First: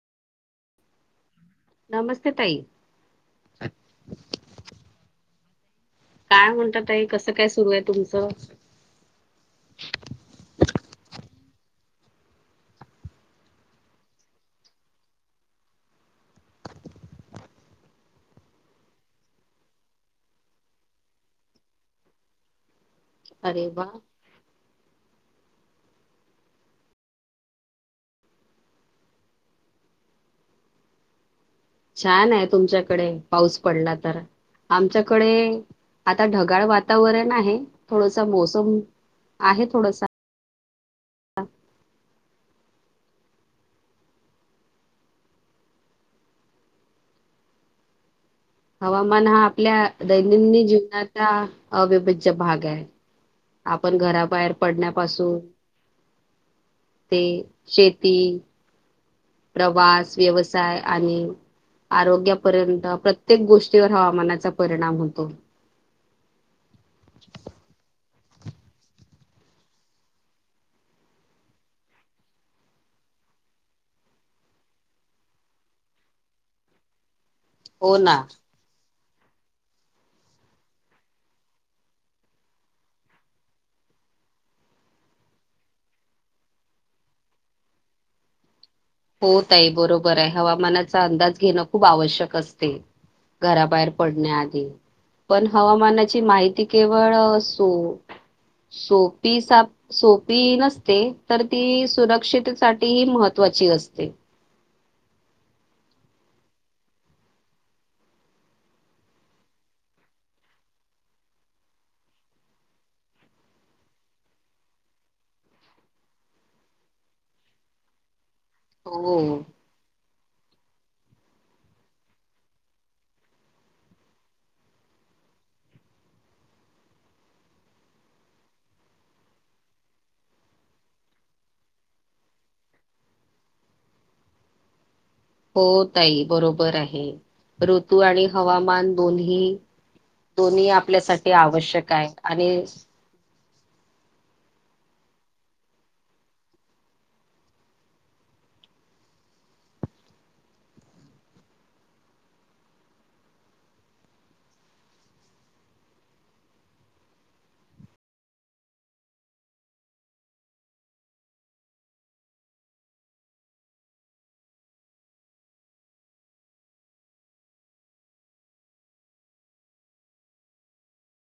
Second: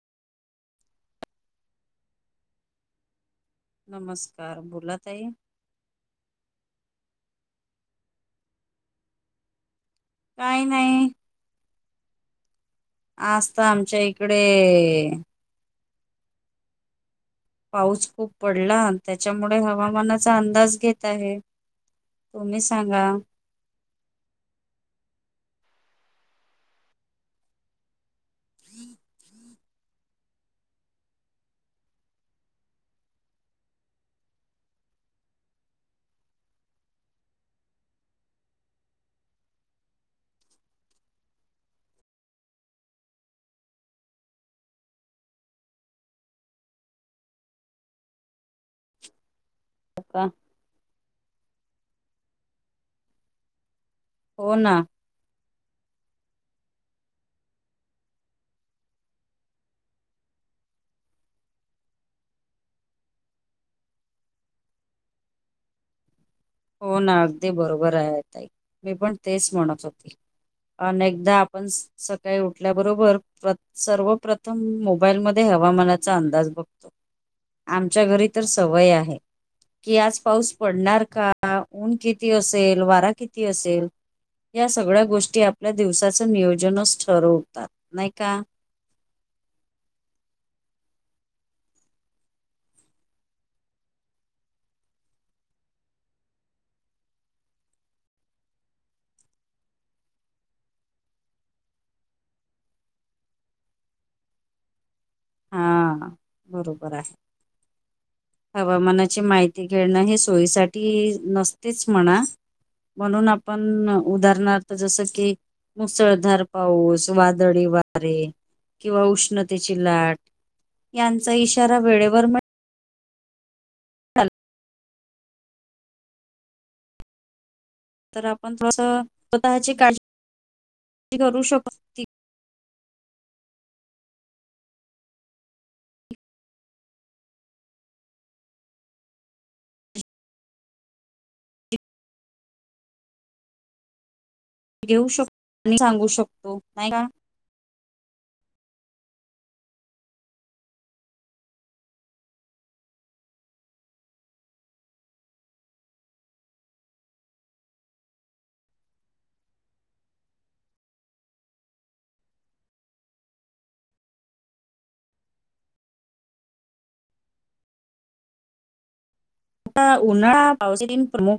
नमस्ते ताई नमस्कार, बोला ताई काय म्हणता ताई, कसं काय सुरू आहे तुमचं? काही नाही आज तर आमच्या इकडे पाऊस खूप पडला त्याच्यामुळे हवामानाचा अंदाज घेत आहे तुम्ही सांगा. अरे वा! छान आहे तुमच्याकडे पाऊस पडला तर. आमच्याकडे आता ढगाळ वातावरण आहे थोडसा मोसम आहे थोडसा हवामान हा आपल्या का दैनंदिन जीवना त्या अविभज्य भाग आहे आपण घराबाहेर हो ना पडणं पासून ते शेती प्रवास, व्यवसाय आणि आरोग्यापर्यंत प्रत्येक गोष्टीवर हवामानाचा परिणाम होतो. हो ना अगदी बरोबर आहे ताई मी पण तेच म्हणत होती. अनेकदा आपण स सकाळी उठल्याबरोबर प्रथ सर्वप्रथम मोबाईल मध्ये हवामानाचा अंदाज बघ हो आमच्या ना घरी तर सवय आहे की आज पाऊस पडणार का आ ऊन किती असेल, वारा किती असेल या सगळ्या गोष्टी आपल्या दिवसाचं नियोजनच ठरवतात नाही का? हो ताई बरोबर आहे हवामानाचा अंदाज घेणं खूप आवश्यक असते घराबाहेर पडण्या आदी. पण हवामानाची माहिती केवळ सो सोपी साप सोपी नसते तर ती सुरक्षितेसाठी महत्वाची असते. हा बरोबर आहे. हवामानाची माहिती घेणं हे सोयीसाठी नसतेच म्हणा. म्हणून आपण उदाहरणार्थ जसं की मुसळधार पाऊस, वादळी वारे किंवा हो उष्णतेची लाट यांचा इशारा वेळेवर पण [unintelligible] तर आपण थोडंसं स्वतःची काळजी करू शकतो की हो ताई बरोबर आहे, ऋतू आणि हवामान दोन्ही दोन्ही आपल्यासाठी आवश्यक आहे आणि घेऊ शकतो आणि सांगू शकतो नाही का. हा उन्हाळा पावसातीन प्रमुख